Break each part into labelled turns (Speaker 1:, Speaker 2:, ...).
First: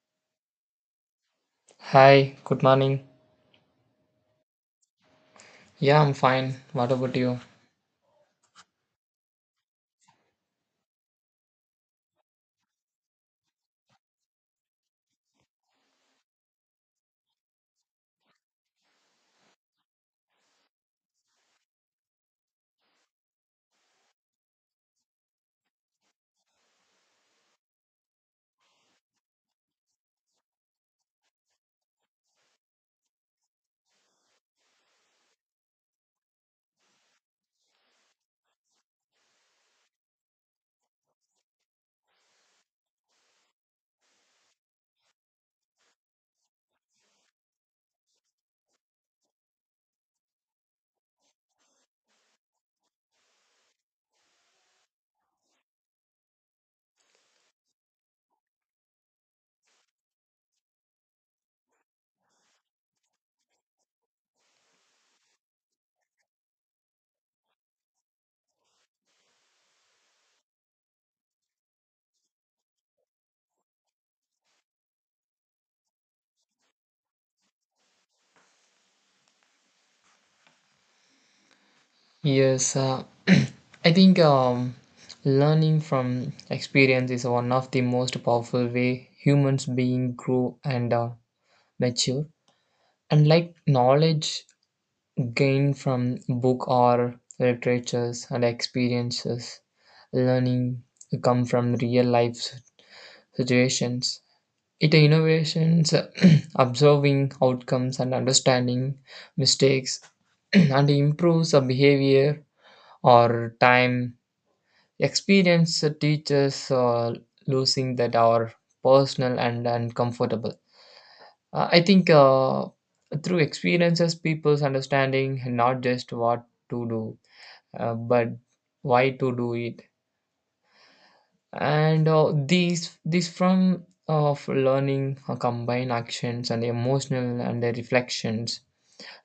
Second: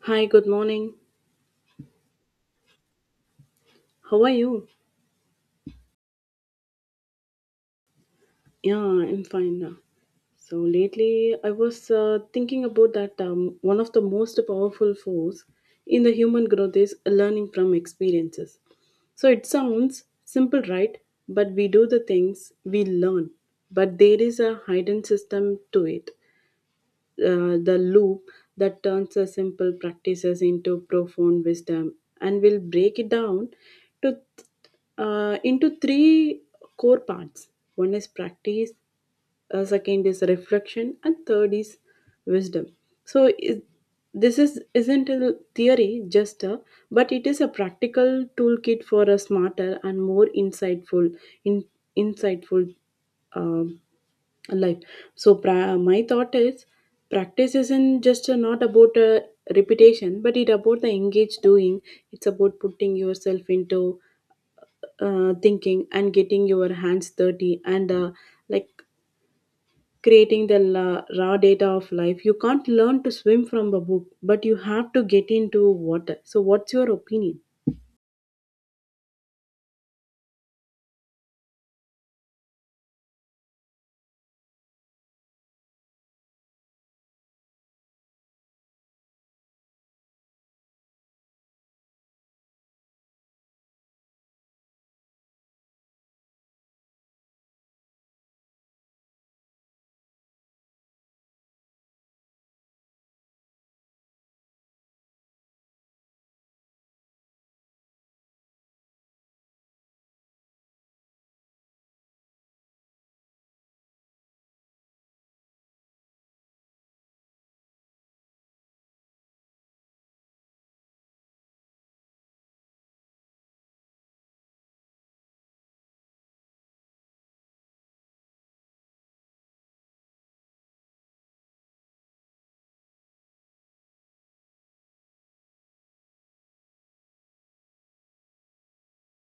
Speaker 1: Hi, good morning.
Speaker 2: Hi, good morning.
Speaker 1: How are you?
Speaker 2: Yeah, I'm fine. What about you?
Speaker 1: Yeah, I'm fine now. So lately, I was thinking about that one of the most powerful force in the human growth is learning from experiences. So it sounds simple, right? But we do the things we learn, but there is a hidden system to it. The loop that turns a simple practices into profound wisdom, and we'll break it down to into three core parts. One is practice, second is reflection, and third is wisdom. so is, this is isn't a theory just a, but it is a practical toolkit for a smarter and more insightful in, insightful um, life. My thought is practice isn't just not about repetition, but it about the engaged doing. It's about putting yourself into thinking and getting your hands dirty and like creating the raw data of life. You can't learn to swim from a book, but you have to get into water. So what's your opinion?
Speaker 2: Yes, I think learning from experience is one of the most powerful way humans being grow and mature. And like knowledge gained from book or literatures and experiences, learning come from real life situations. It innovations observing outcomes and understanding mistakes. And improves our behavior or time. Experience teaches losing that are personal and uncomfortable. I think through experiences, people's understanding not just what to do, but why to do it, and uh, these from of learning combine actions and emotional and the reflections.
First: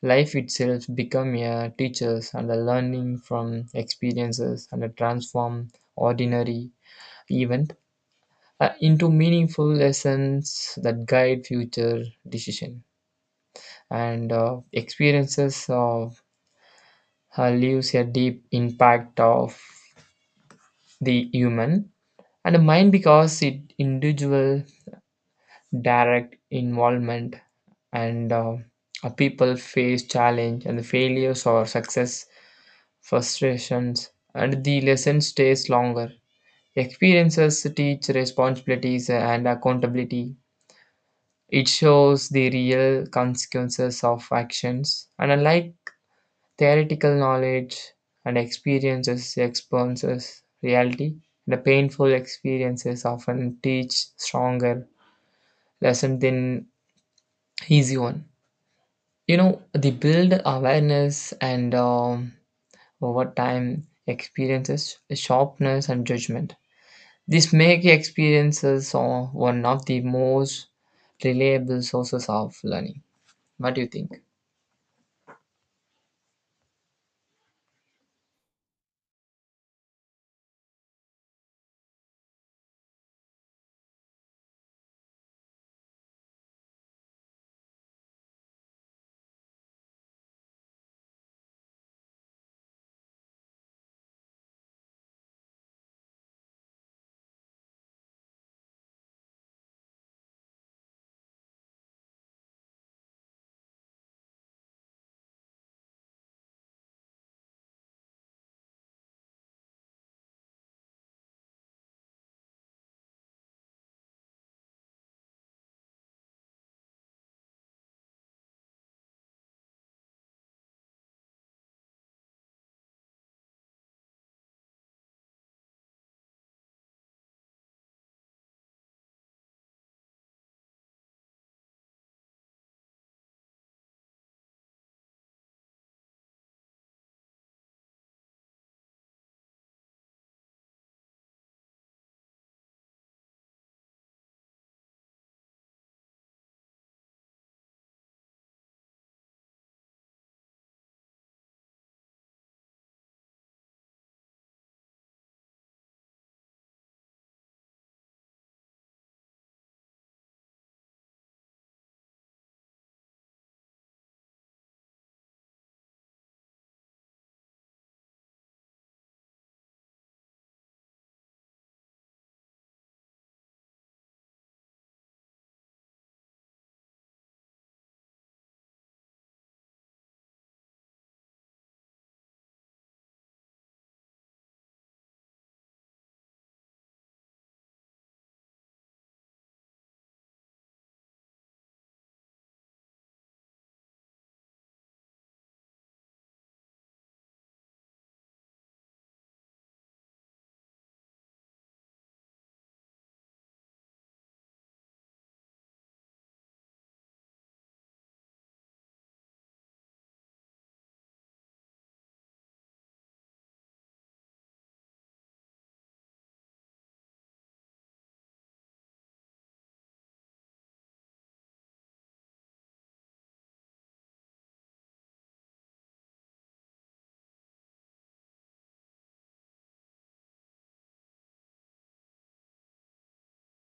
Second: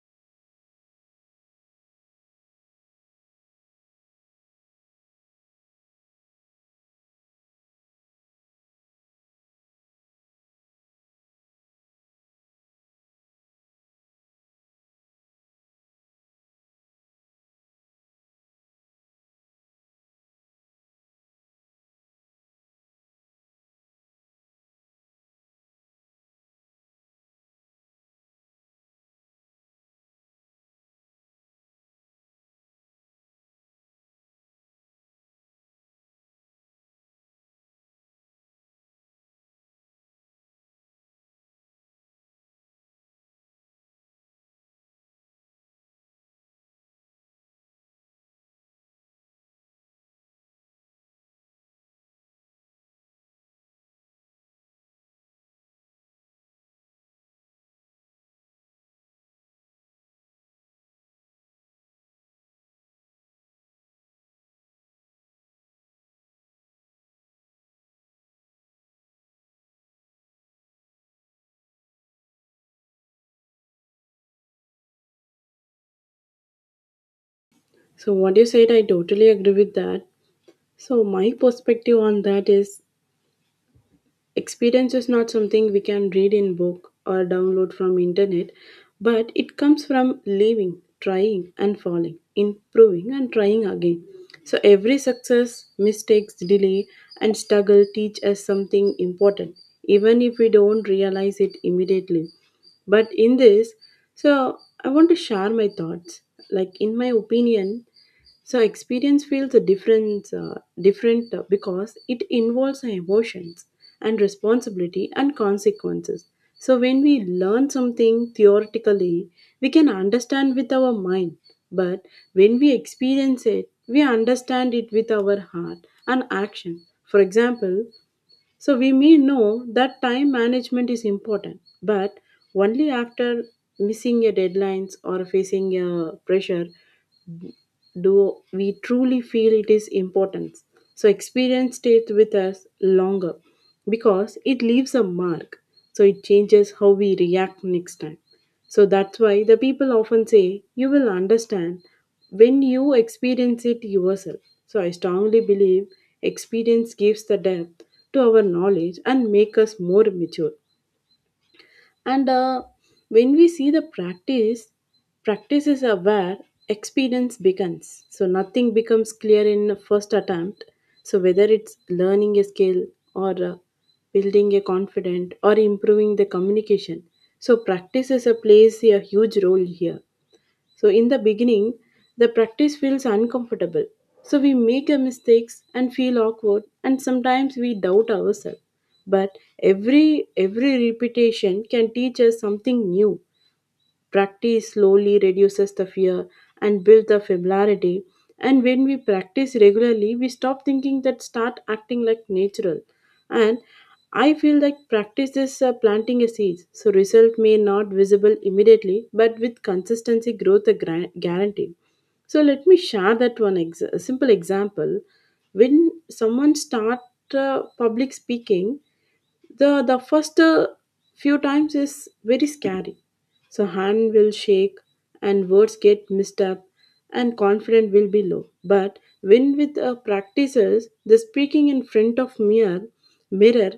Speaker 2: Life itself become a teachers, and the learning from experiences and the transform ordinary event into meaningful lessons that guide future decision. And experiences of leaves a deep impact of the human and the mind because it individual direct involvement. And People face challenge and the failures or success frustrations, and the lesson stays longer. Experiences teach responsibilities and accountability. It shows the real consequences of actions, and unlike theoretical knowledge and experiences reality, the painful experiences often teach stronger lesson than easy one, you know, they build awareness. And Over time, experiences sharpness and judgment, these make experiences are one of the most reliable sources of learning. What do you think?
Speaker 1: So what you said, I totally agree with that. So my perspective on that is experience is not something we can read in book or download from internet, but it comes from living, trying and falling, improving and trying again. So every success, mistakes, delay and struggle teach us something important, even if we don't realize it immediately. But in this, so I want to share my thoughts. Like in my opinion, so experience feels a different, different because it involves our emotions and responsibility and consequences. So, when we learn something theoretically, we can understand with our mind, but when we experience it, we understand it with our heart and action. For example, so we may know that time management is important, but only after missing a deadlines or facing a pressure do we truly feel it is important. So experience stays with us longer because it leaves a mark. So it changes how we react next time. So that's why the people often say you will understand when you experience it yourself. So I strongly believe experience gives the depth to our knowledge and make us more mature and when we see the practice is where experience begins. So nothing becomes clear in the first attempt. So whether it's learning a skill or building a confident or improving the communication, so practice is a plays a huge role here. So, in the beginning, the practice feels uncomfortable. So, we make a mistakes and feel awkward, and sometimes we doubt ourselves. But every repetition can teach us something new. Practice slowly reduces the fear and builds the familiarity. And when we practice regularly, we stop thinking that start acting like natural. And I feel like practice is planting a seed. So result may not visible immediately, but with consistency, growth a guarantee. So let me share that a simple example. When someone start public speaking, the first few times is very scary. So hand will shake and words get mixed up and confidence will be low. But when with practices the speaking in front of mirror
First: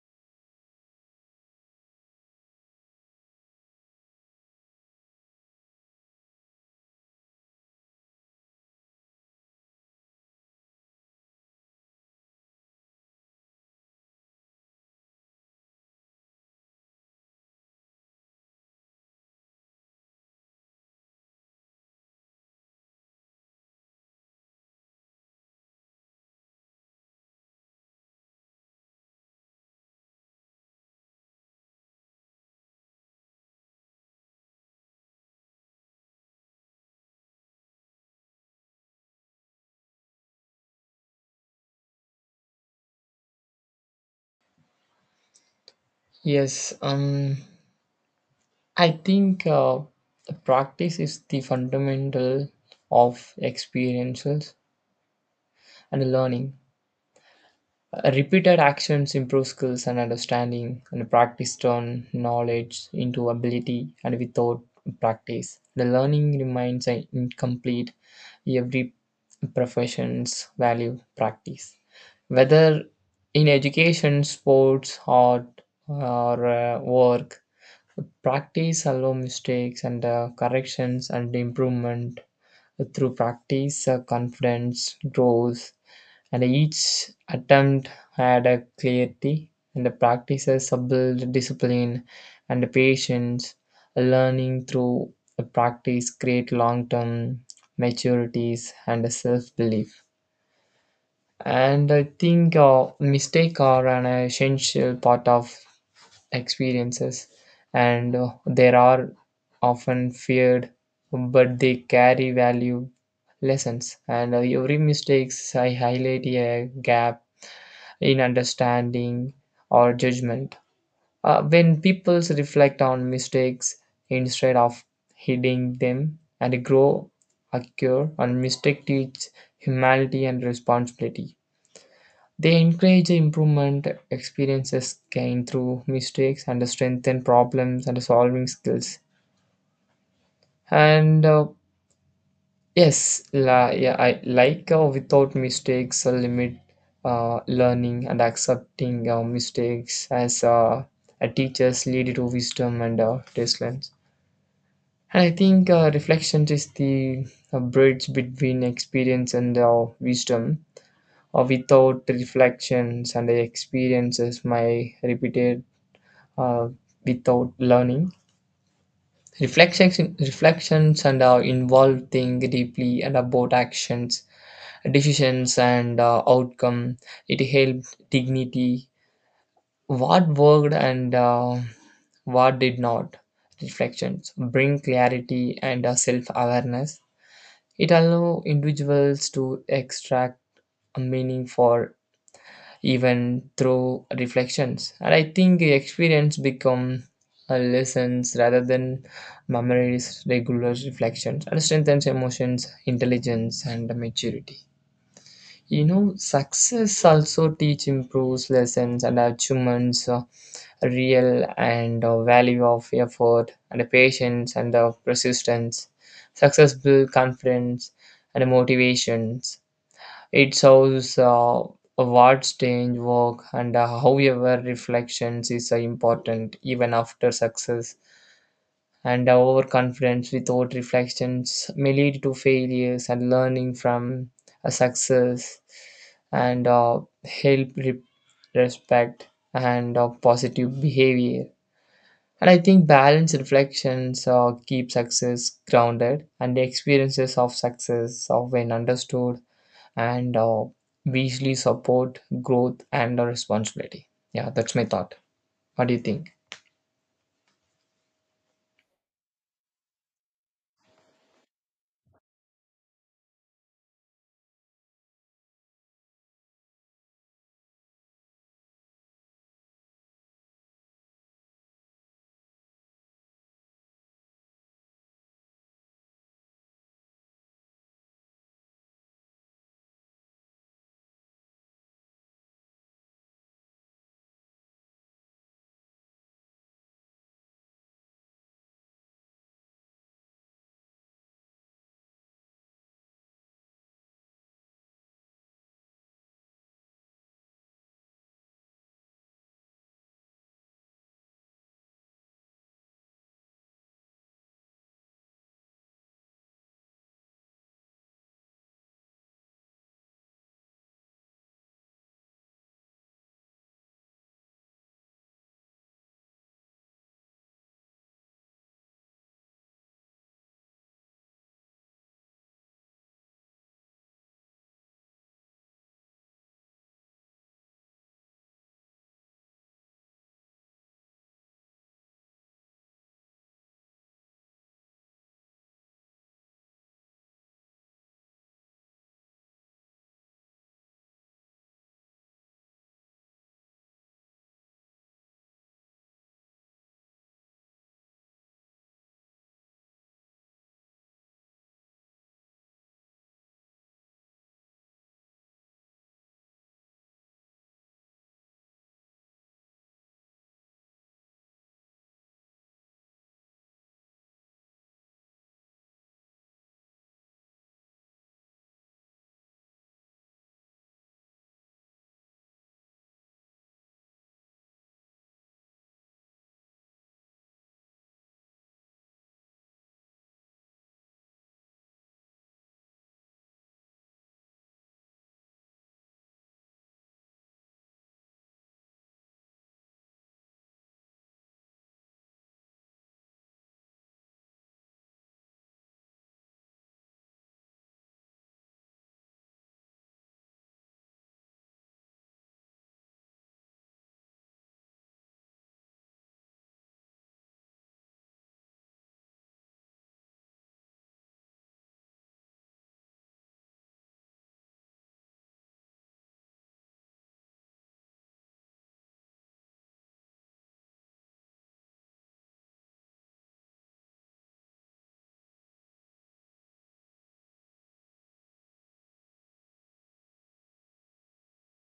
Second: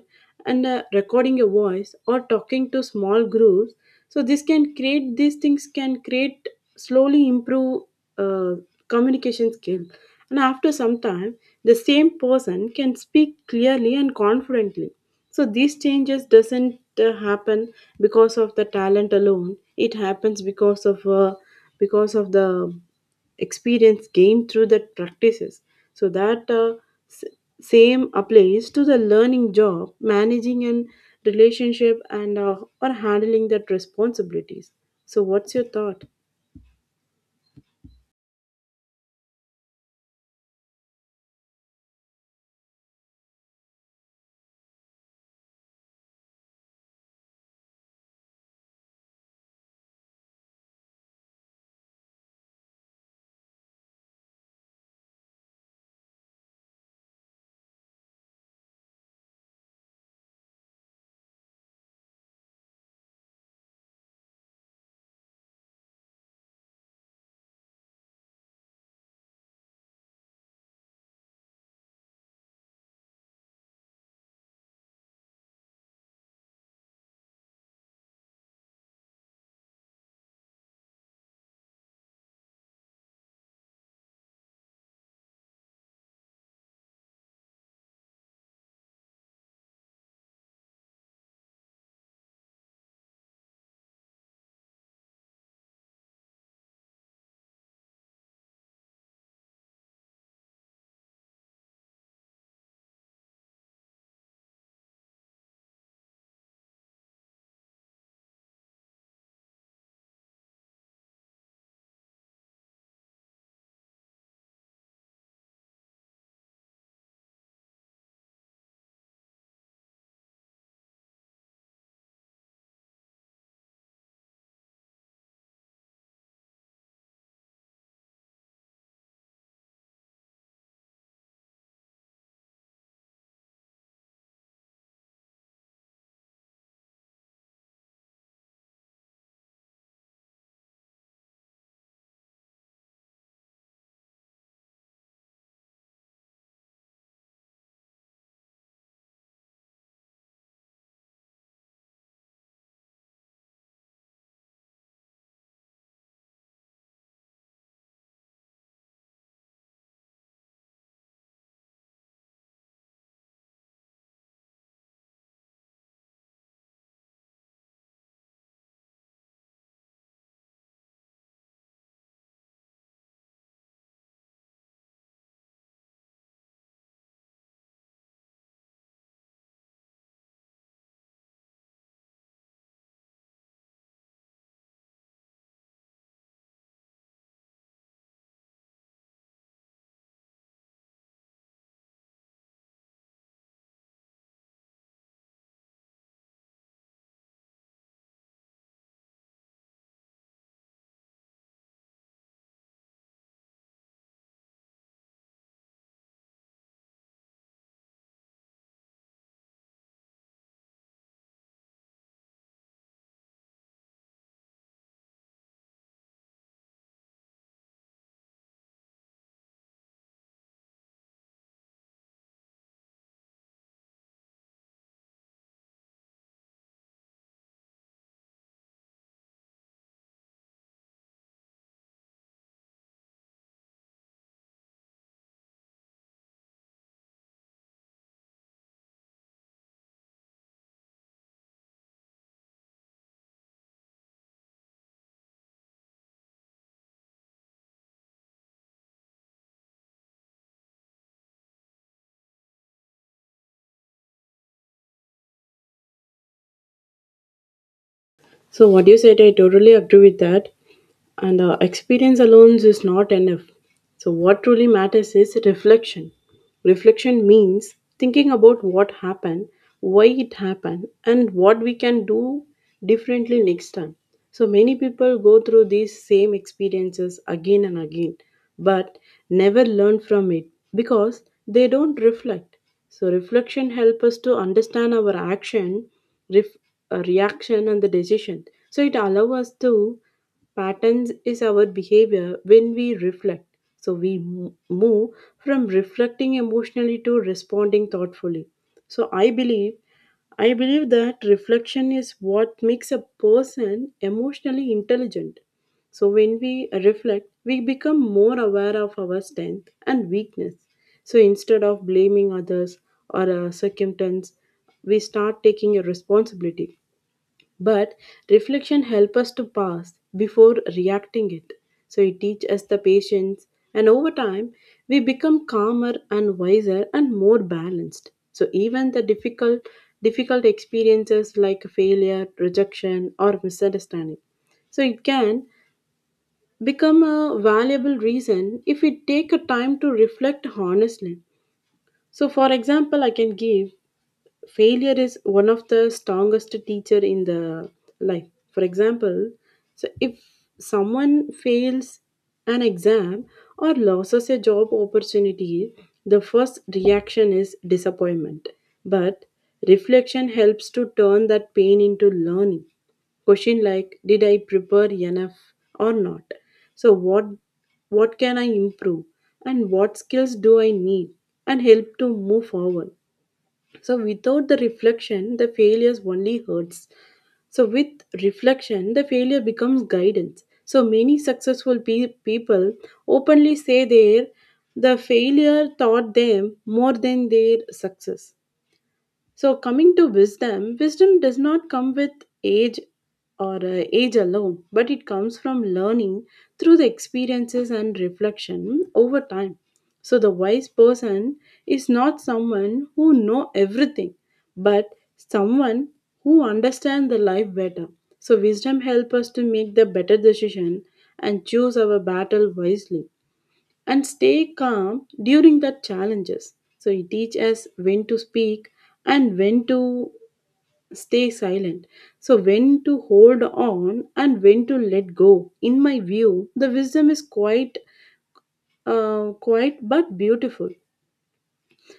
Speaker 1: and recording a voice or talking to small groups, so this can create these things can create slowly improve uh, communication skill. And after some time the same person can speak clearly and confidently. So these changes doesn't happen because of the talent alone. It happens because of because of the experience gained through the practices. So that s- same applies to the learning job, managing and relationship, and or handling that responsibilities. So what's your thought?
Speaker 2: Yes. Um i think the practice is the fundamental of experiences and learning. Repeated actions improve skills and understanding, and practice turn knowledge into ability, and without practice, the learning remains incomplete. Every profession's value practice. Whether in education, sports, art, or work, practice allow mistakes and corrections and improvement. Through practice, confidence grows, and each attempt had a clarity, and the practices build discipline and patience. Learning through the practice create long-term maturities and self-belief. And I think mistake are an essential part of experiences, and there are often feared but they carry value lessons, and every mistakes I highlight a gap in understanding or judgment. When people reflect on mistakes instead of hiding them and grow, occur, and mistake teach humanity and responsibility. They encourage improvement experiences gained through mistakes and strengthen problems and solving skills. And yeah, I like without mistakes, limit learning, and accepting mistakes as a teachers lead to wisdom and discipline. And I think reflection is the bridge between experience and wisdom. Without reflections and the experiences, my repeated uh, without learning. Reflections and involve think deeply and about actions decisions and outcome. It helped dignity what worked and what did not. Reflections bring clarity and self-awareness. It allows individuals to extract a meaning for even through reflections, and I think experience become lessons rather than memories. Regular reflections and strengthens emotions intelligence and maturity. You know, success also teach improves lessons and achievements, real and value of effort and the patience and the persistence. Success build confidence and motivations. It shows what change work, and however reflections is important even after success, and overconfidence without reflections may lead to failures, and learning from a success and uh, help re- respect and positive behavior. And I think balanced reflections keep success grounded, and the experiences of success are when understood and visually support growth and responsibility. Yeah, that's my thought. What do you think?
Speaker 1: So what you said, I totally agree with that. And experience alone is not enough. So what truly matters is reflection. Reflection means thinking about what happened, why it happened and what we can do differently next time. So many people go through these same experiences again and again, but never learn from it because they don't reflect. So, reflection helps us to understand our action, ref- reaction, and the decision. So, it allows us to patterns is our behavior when we reflect. So, we move from reflecting emotionally to responding thoughtfully. So, I believe that reflection is what makes a person emotionally intelligent. So, when we reflect, we become more aware of our strength and weakness. So, instead of blaming others or circumstance, we start taking a responsibility. But reflection help us to pass before reacting it. So it teach us the patience, and over time we become calmer and wiser and more balanced. So even the difficult experiences like failure rejection or misunderstanding, so it can become a valuable reason if we take a time to reflect honestly. So for example, I can give, failure is one of the strongest teacher in the life. For example, so if someone fails an exam or loses a job opportunity, the first reaction is disappointment. But reflection helps to turn that pain into learning. Question like, did I prepare enough or not? So what can I improve and what skills do I need and help to move forward. So without the reflection, the failures only hurts. So with reflection, the failure becomes guidance. So many successful people openly say their the failure taught them more than their success. So, coming to wisdom, wisdom does not come with age or age alone, but it comes from learning through the experiences and reflection over time. So, the wise person is not someone who know everything, but someone who understand the life better. So, wisdom help us to make the better decision and choose our battle wisely and stay calm during the challenges. So it teaches us when to speak and when to stay silent. So when to hold on and when to let go. In my view, the wisdom is quite but beautiful.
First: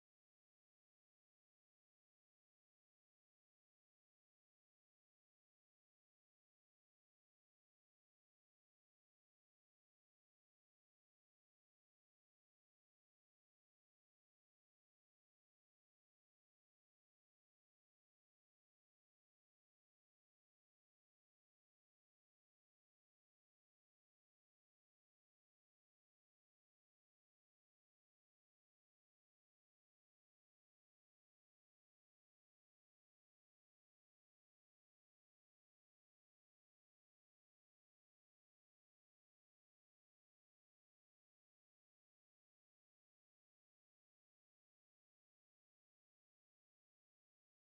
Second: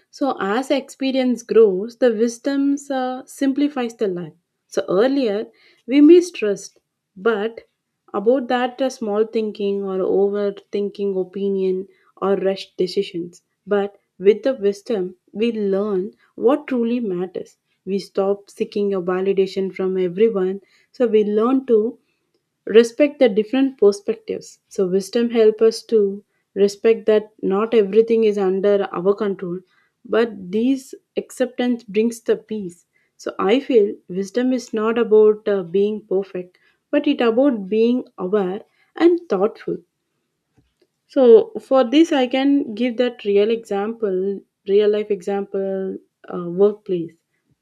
Speaker 1: So as experience grows, the wisdom simplifies the life. So earlier we mistrust, but about that small thinking or overthinking opinion or rushed decisions. But with the wisdom, we learn what truly matters. We stop seeking a validation from everyone. So we learn to respect the different perspectives. So wisdom help us to respect that not everything is under our control, but these acceptance brings the peace. So I feel wisdom is not about being perfect, but it about being aware and thoughtful. So for this, I can give that real example, real life example, workplace.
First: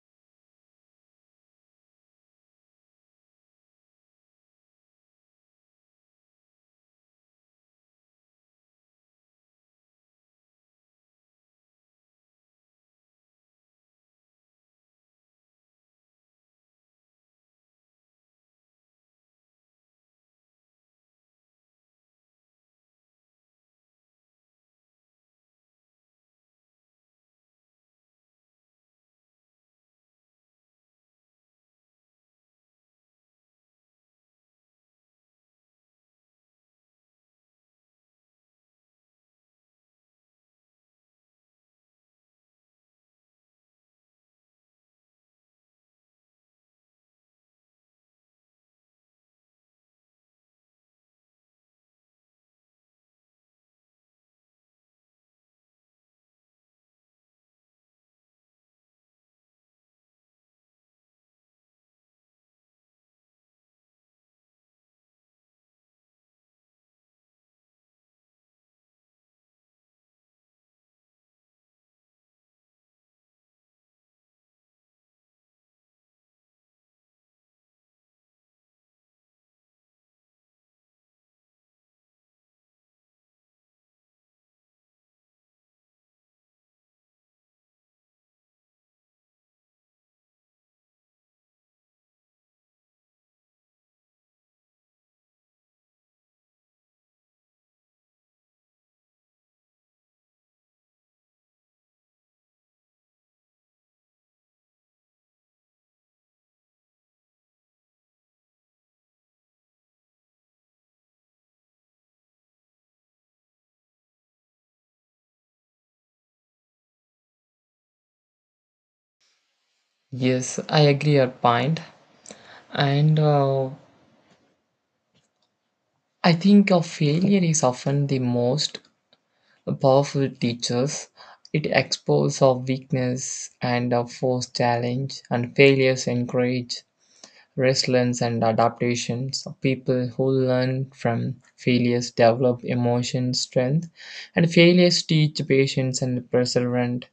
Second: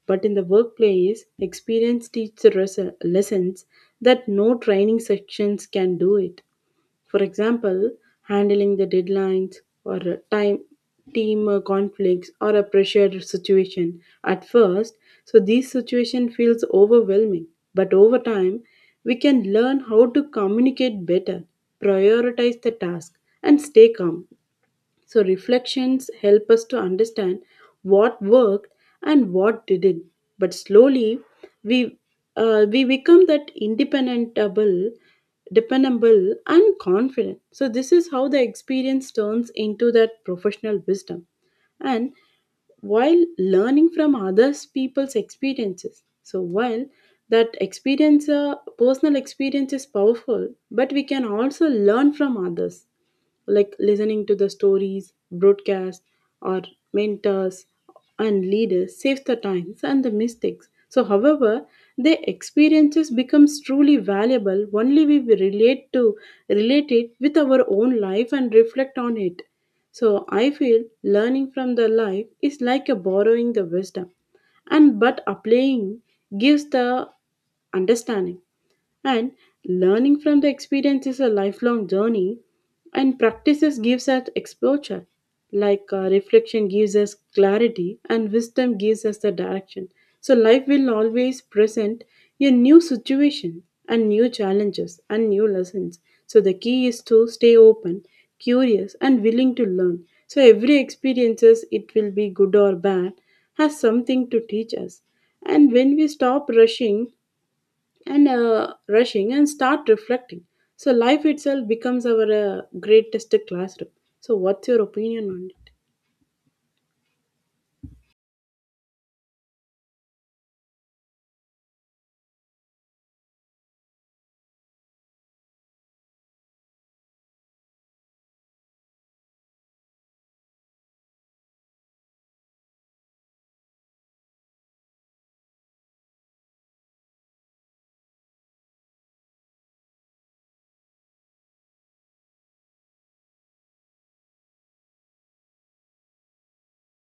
Speaker 1: But in the workplace, experience teaches lessons that no training sections can do it. For example, handling the deadlines or a time team conflicts or a pressured situation at first. So this situation feels overwhelming, but over time we can learn how to communicate better, prioritize the task and stay calm. So, reflections help us to understand what worked and what didn't. But slowly, we, we become that independentable, dependable, and confident. So, this is how the experience turns into that professional wisdom. And while learning from others people's experiences, so while that experience personal experience is powerful, but we can also learn from others like listening to the stories, broadcasts, or mentors and leaders saves the times and the mistakes. So, however, their experiences becomes truly valuable only we will relate it with our own life and reflect on it. So, I feel learning from the life is like a borrowing the wisdom, and but applying gives the understanding. And learning from the experience is a lifelong journey, and practices gives us exposure. Like reflection gives us clarity, and wisdom gives us the direction. So, life will always present a new situation, and new challenges, and new lessons. So, the key is to stay open, curious, and willing to learn. So, every experiences, it will be good or bad, has something to teach us. And when we stop rushing and rushing and start reflecting. So life itself becomes our greatest classroom. So what's your opinion on it?
Speaker 2: Yes, I agree your point. And I think of failure is often the most powerful teachers. It exposes our weakness and our forced challenge, and failures encourage resilience and adaptations. People who learn from failures develop emotion strength, and failures teach patience and perseverance.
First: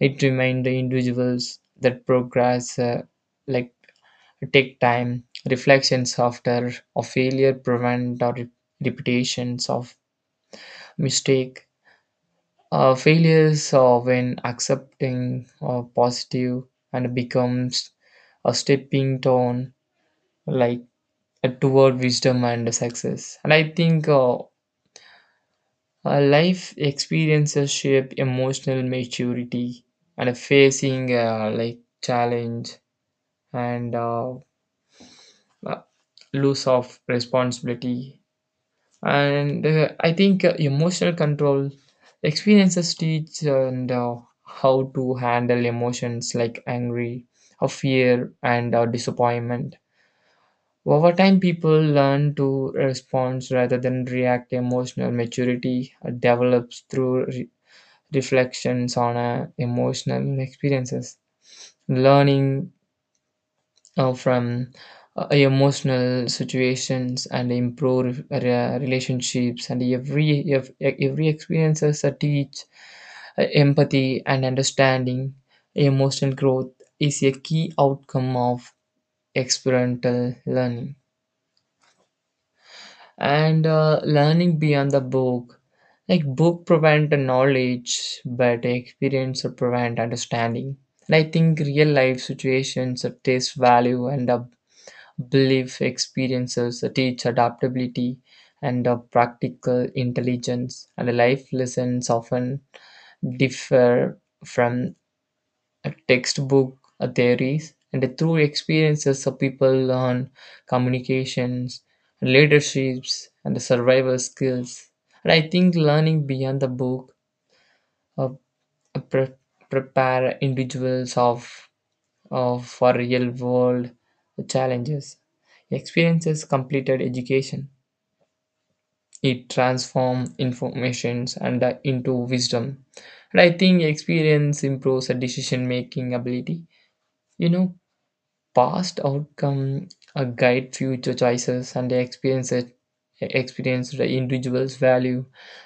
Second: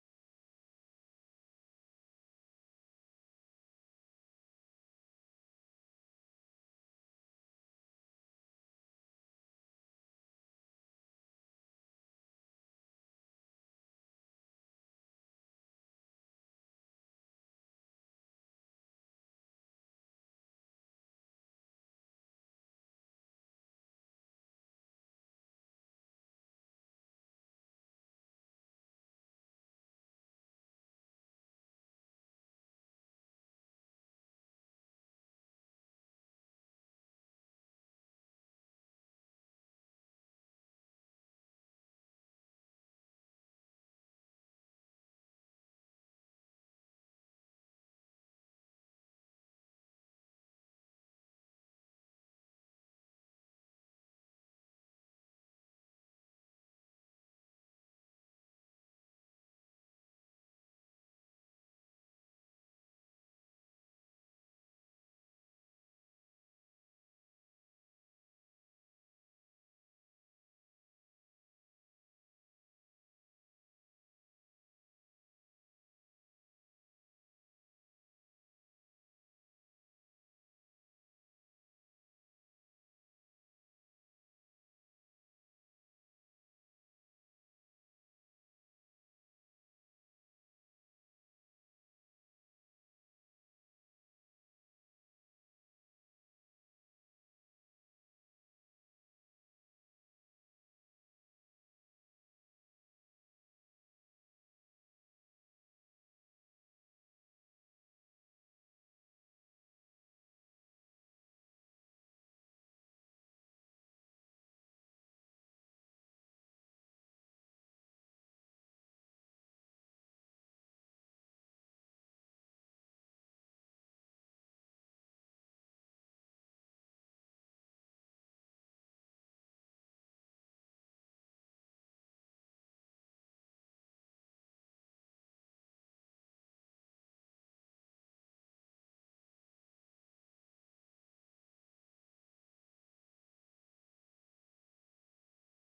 Speaker 2: It reminds the individuals that progress, like, take time. Reflections after a failure prevent our repetitions of mistake. Failures when accepting positive and becomes a stepping stone, like, toward wisdom and success. And I think life experiences shape emotional maturity and facing like challenge and uh, loss of responsibility, and I think emotional control experiences teach and how to handle emotions like angry or fear and disappointment. Over time, people learn to respond rather than react. Emotional maturity develops through reflections on emotional experiences, learning from emotional situations and improve relationships, and every experiences that teach empathy and understanding. Emotional growth is a key outcome of experimental learning. And learning beyond the book, like book provide the knowledge but experience or provide understanding. And I think real life situations of this value, and belief experiences teach adaptability and a practical intelligence, and life lessons often differ from textbook theories. And through experiences, of people learn communications, leaderships, and survival skills. And I think learning beyond the book uh, pre- prepare individuals of for real world challenges. Experiences completed education. It transforms informations and into wisdom. And I think experience improves a decision making ability. You know, past outcome guide future choices, and the experiences experience the individual's value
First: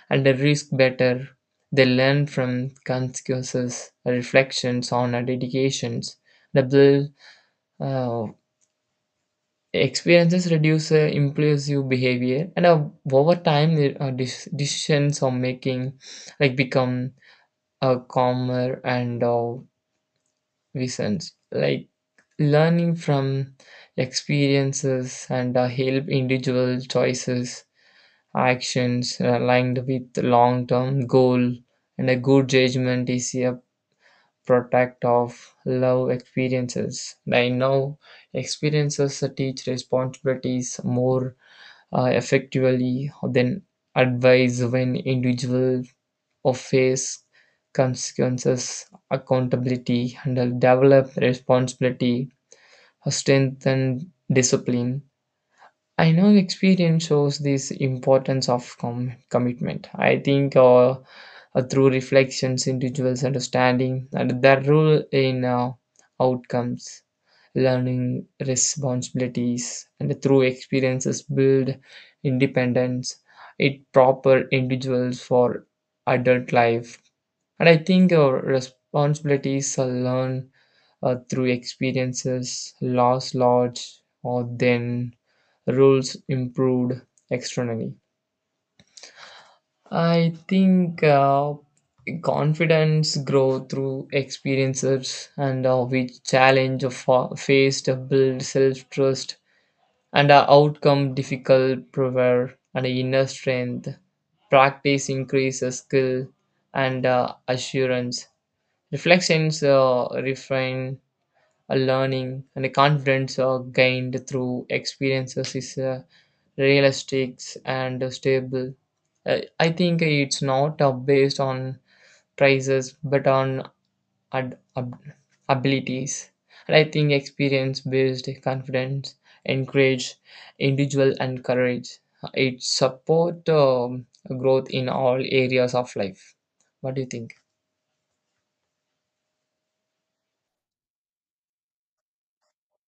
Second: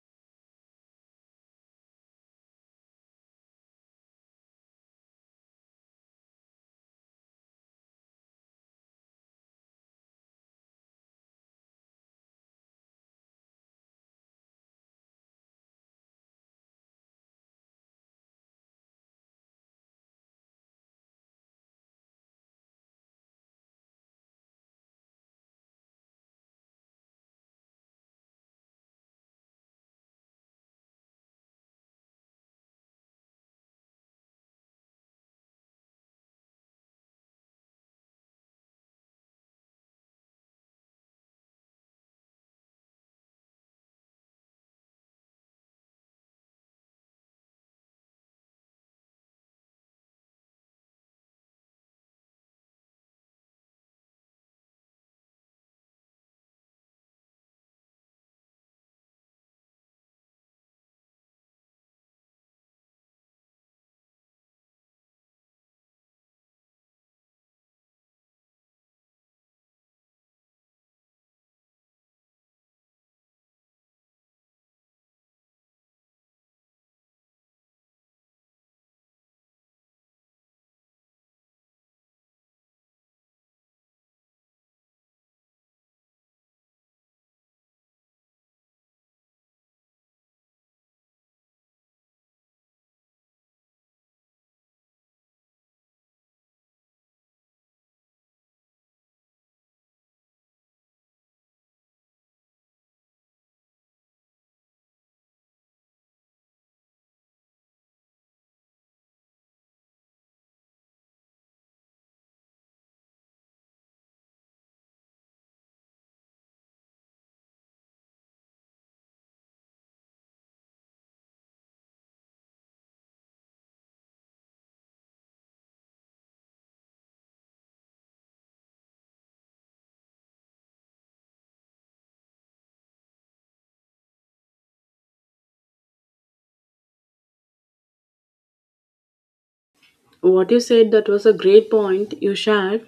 Speaker 2: and the risk better. They learn from consequences, reflections on our dedications, the build uh, experiences reduce impulsive behavior, and over time, the decisions are making, like, become calmer and visions. Like learning from experiences and help individual choices, actions aligned with long-term goal, and a good judgment is a product of love experiences. I know experiences teach responsibilities more effectively than advice. When individuals face consequences, accountability, and develop responsibility, strength, and discipline. I know experience shows this importance of commitment. I think through reflections, individuals understanding and their role in outcomes, learning responsibilities, and through experiences build independence. It proper individuals for adult life. And I think our responsibilities are learned through experiences loss lodged or then rules improved externally. I think confidence grow through experiences, and we challenge of faced build self trust and a outcome difficult prayer and a inner strength. Practice increases skill and assurance. Reflections refine a learning, and a confidence gained through experiences is realistic and stable. I think it's not based on prices but on ad- ab- abilities. And I think experience based confidence encourage individual and courage. It support growth in all areas of life. What do you think?
Speaker 1: What you said that was a great point you shared.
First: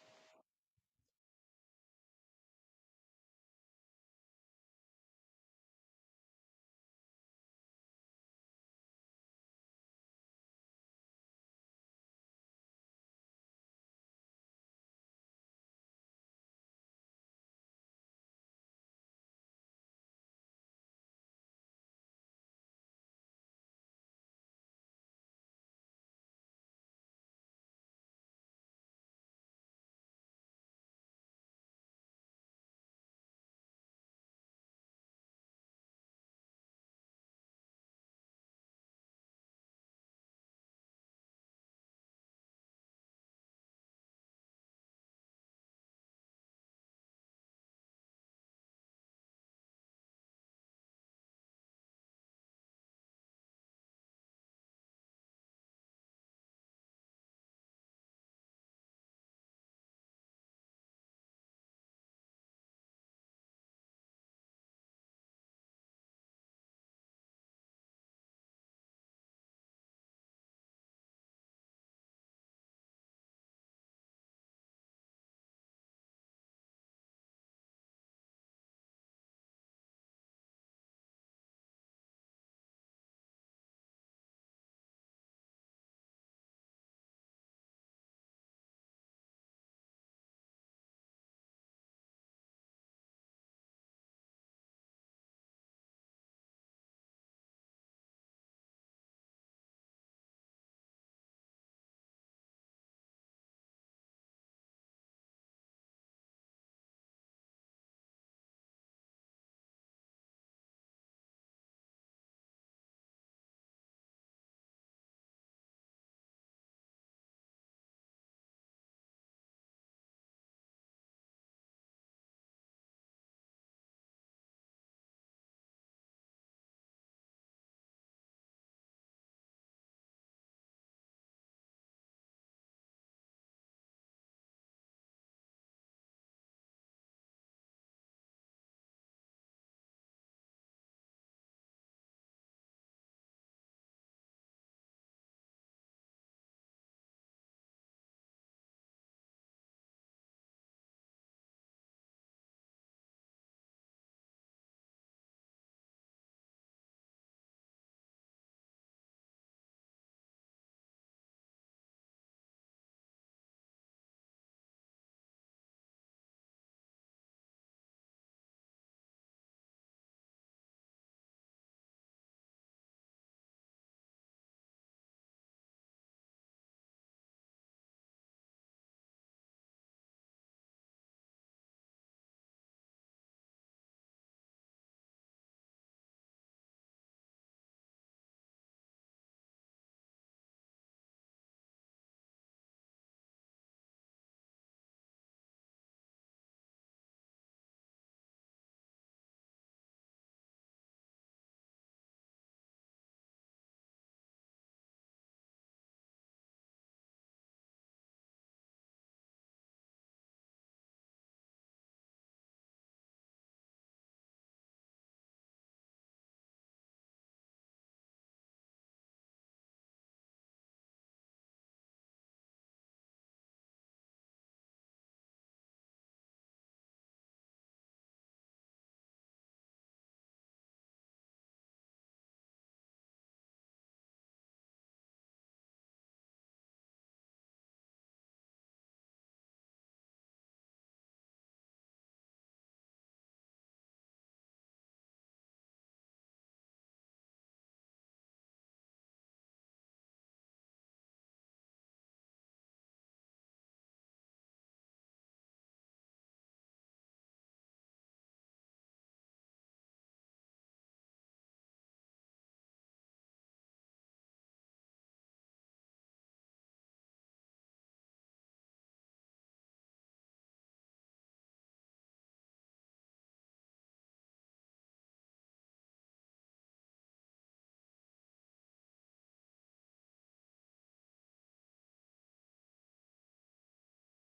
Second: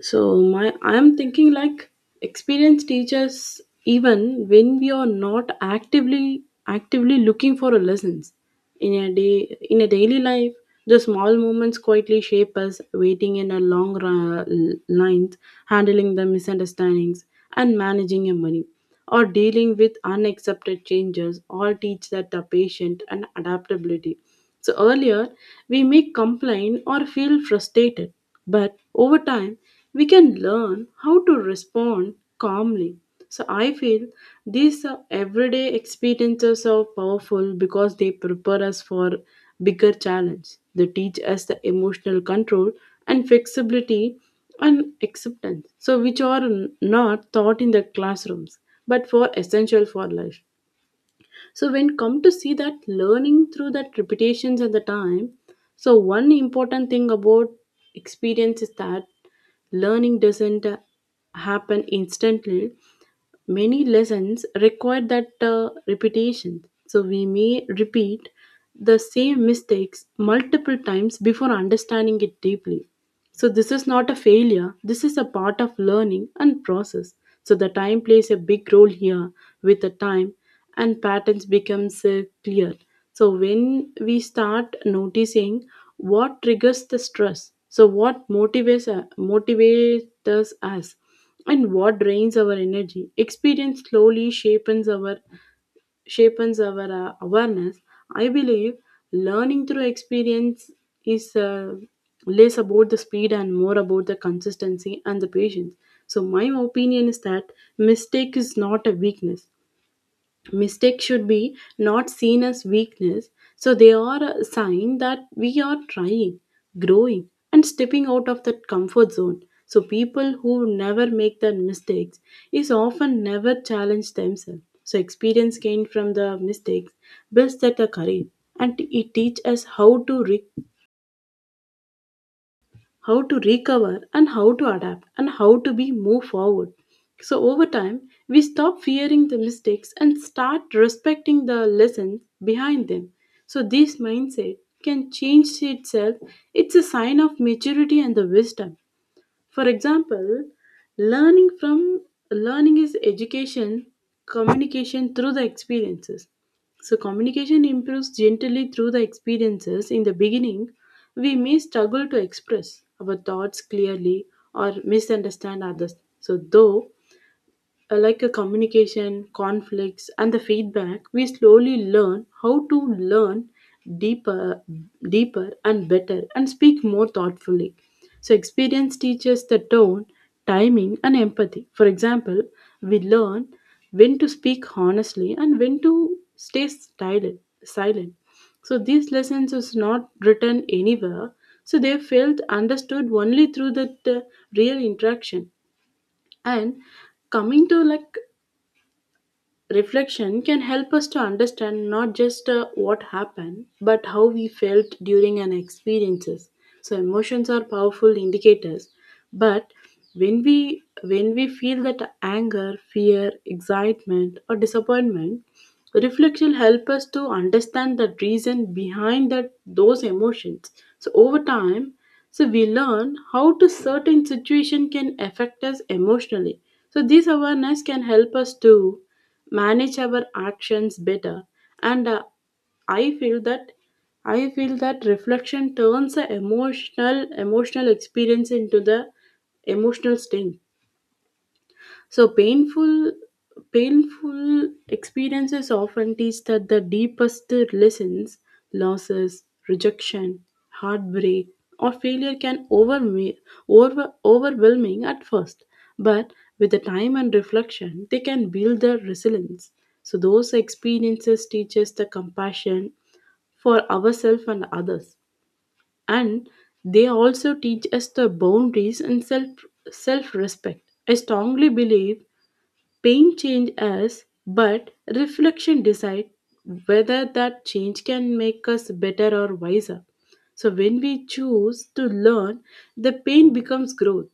Speaker 1: So my I am thinking like experienced teachers even when we are not actively looking for a lessons in a daily life. The small moments quietly shape us, waiting in a long lines, handling the misunderstandings and managing your money or dealing with unaccepted changes all teach that the patient and adaptability. So earlier we may complain or feel frustrated, but over time we can learn how to respond calmly. So I feel these everyday experiences are powerful because they prepare us for bigger challenge. They teach us the emotional control and flexibility and acceptance. So which are not taught in the classrooms but for essential for life, so when come to see that learning through that repetitions and the time. So one important thing about experience is that learning doesn't happen instantly. Many lessons require that repetition, so we may repeat the same mistakes multiple times before understanding it deeply. So, this is not a failure, this is a part of learning and process. So, the time plays a big role here. With the time and patterns becomes clear. So, when we start noticing what triggers the stress, so what motivates, motivates us, and what drains our energy, experience slowly shapes our awareness. I believe learning through experience is less about the speed and more about the consistency and the patience. So, my opinion is that mistake is not a weakness. Mistakes should be not seen as weakness, so they are a sign that we are trying, growing, and stepping out of that comfort zone. So people who never make the mistakes is often never challenge themselves. So experience gained from the mistakes builds that the courage, and it teaches us how to recover, and how to adapt, and how to be move forward. So over time we stop fearing the mistakes and start respecting the lessons behind them. So this mindset can change itself, it's a sign of maturity and the wisdom. For example, learning from learning is education, communication through the experiences. So communication improves gently through the experiences. In the beginning, we may struggle to express our thoughts clearly or misunderstand others. So though like a communication, conflicts, and the feedback, we slowly learn how to learn deeper, deeper and better, and speak more thoughtfully. So, experience teaches the tone, timing, and empathy. For example, we learn when to speak honestly and when to stay silent. Silent. So these lessons is not written anywhere. So they felt understood only through that real interaction. And coming to like, reflection can help us to understand not just what happened, but how we felt during an experiences. So emotions are powerful indicators, but when we feel that anger, fear, excitement, or disappointment, reflection help us to understand the reason behind that those emotions. So over time, so we learn how to certain situation can affect us emotionally. So this awareness can help us to manage our actions better, and i feel that I feel that reflection turns the emotional emotional experience into the emotional sting. So painful painful experiences often teach that the deepest lessons, losses, rejection, heartbreak, or failure can overwhelm, overwhelming at first, but with the time and reflection, they can build their resilience. So those experiences teach us the compassion for ourselves and others, and they also teach us the boundaries and self self respect. I strongly believe pain change us, but reflection decide whether that change can make us better or wiser. So when we choose to learn, the pain becomes growth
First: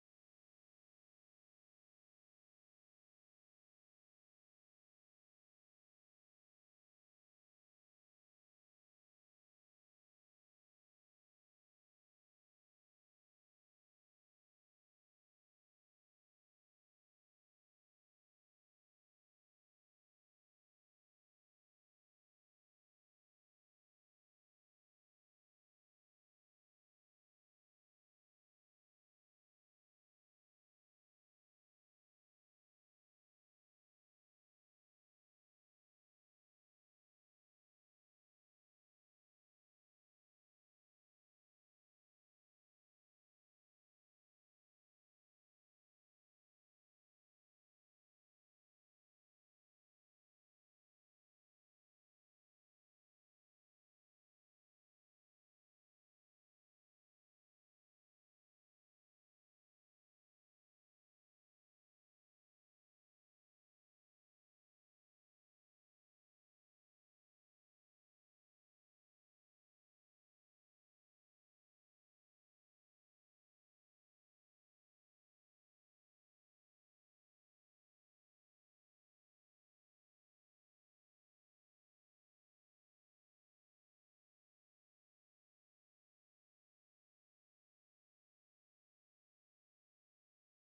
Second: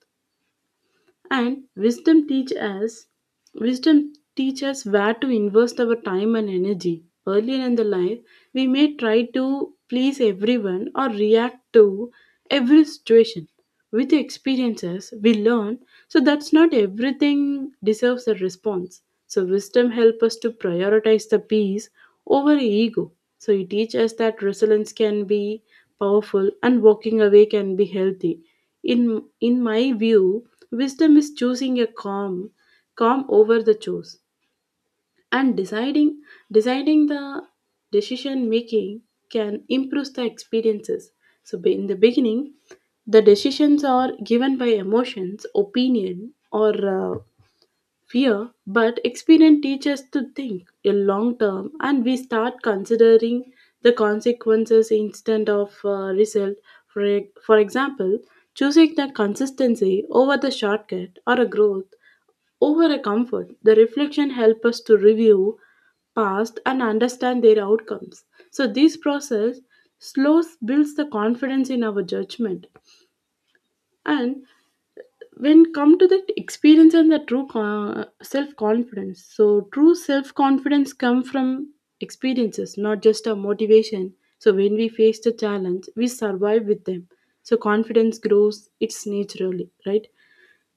Speaker 1: and wisdom teach us. Wisdom teaches where to invest our time and energy. Earlier in the life, we may try to please everyone or react to every situation. With experiences, we learn so that's not everything deserves a response. So wisdom helps us to prioritize the peace over ego. So it teaches us that resilience can be powerful and walking away can be healthy. In my view, wisdom is choosing a calm calm over the chores, and deciding the decision making can improve the experiences. So in the beginning the decisions are given by emotions opinion or uh, fear, but experience teaches us to think a long term and we start considering the consequences instead of result. For example, choosing the consistency over the shortcut or a growth over a comfort. The reflection helps us to review past and understand their outcomes. So this process slows builds the confidence in our judgment. And when come to that experience and the self confidence, so true self confidence come from experiences, not just a motivation. So when we face the challenge we survive with them, so confidence grows, it's naturally right.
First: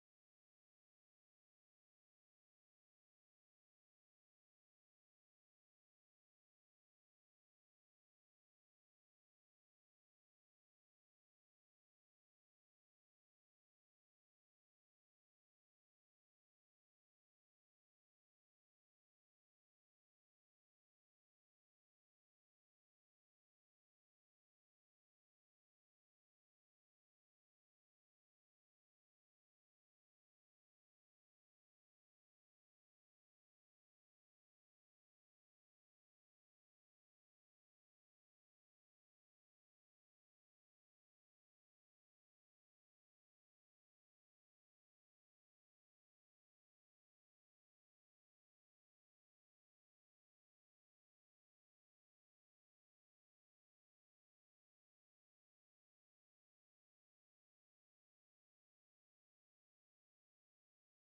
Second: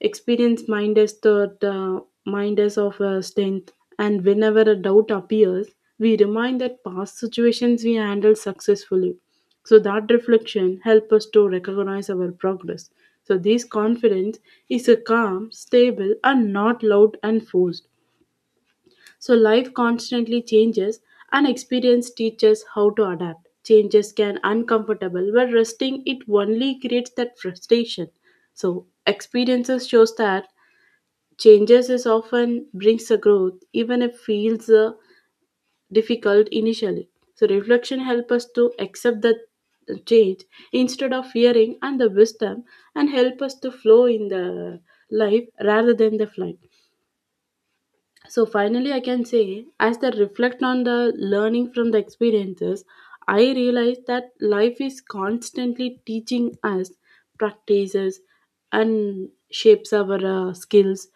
Speaker 1: Experience mind us the mind us of strength, and whenever a doubt appears, we remind that past situations we handled successfully. So that reflection helps us to recognize our progress. So this confidence is a calm, stable, and not loud and forced. So life constantly changes, and experience teaches how to adapt. Changes can uncomfortable, but resting it only creates that frustration. So experiences shows that changes is often brings a growth even if feels difficult initially. So reflection help us to accept the change instead of fearing, and the wisdom and help us to flow in the life rather than the flight. So finally, I can say, as I reflect on the learning from the experiences, I realize that life is constantly teaching us practices and shapes our skills,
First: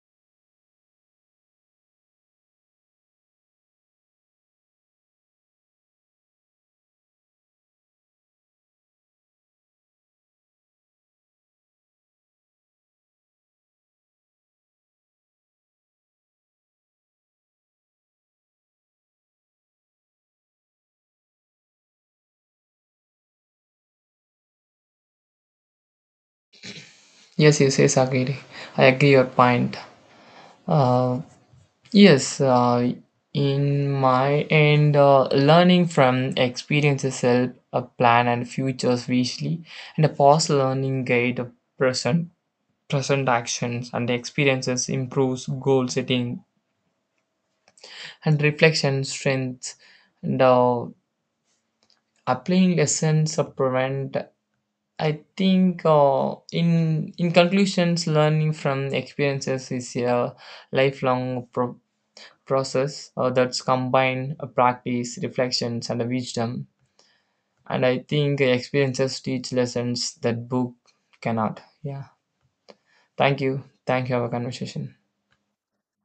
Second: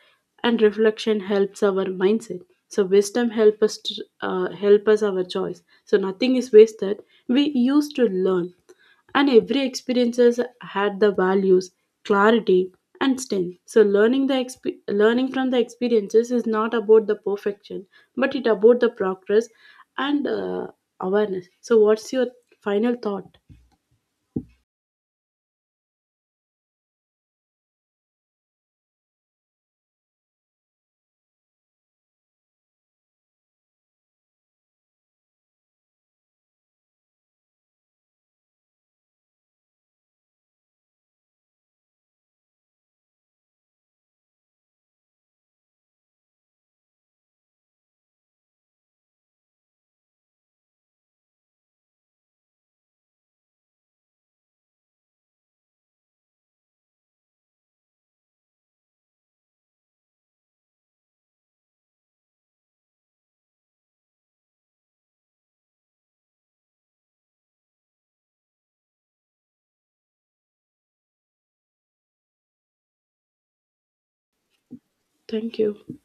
Speaker 1: and reflection helps our mindset. So wisdom help us to, help us our choice. So nothing is wasted. We used to learn, and every experiences had the values, clarity, and strength. So learning from the experiences is not about the perfection, but it about the progress and awareness. So what's your final thought?
Speaker 2: Yes, yes, yes, agree. I agree your point. Uh, yes, in my end, learning from experiences help a plan and futures visually, and a past learning guide a present present actions, and experiences improves goal setting and reflection strengths, and applying lessons of prevent. I think in conclusions, learning from experiences is a lifelong process that's combined practice reflections and wisdom. And I think experiences teach lessons that book cannot. Yeah, thank you. Thank you for our conversation.
Speaker 1: Thank you.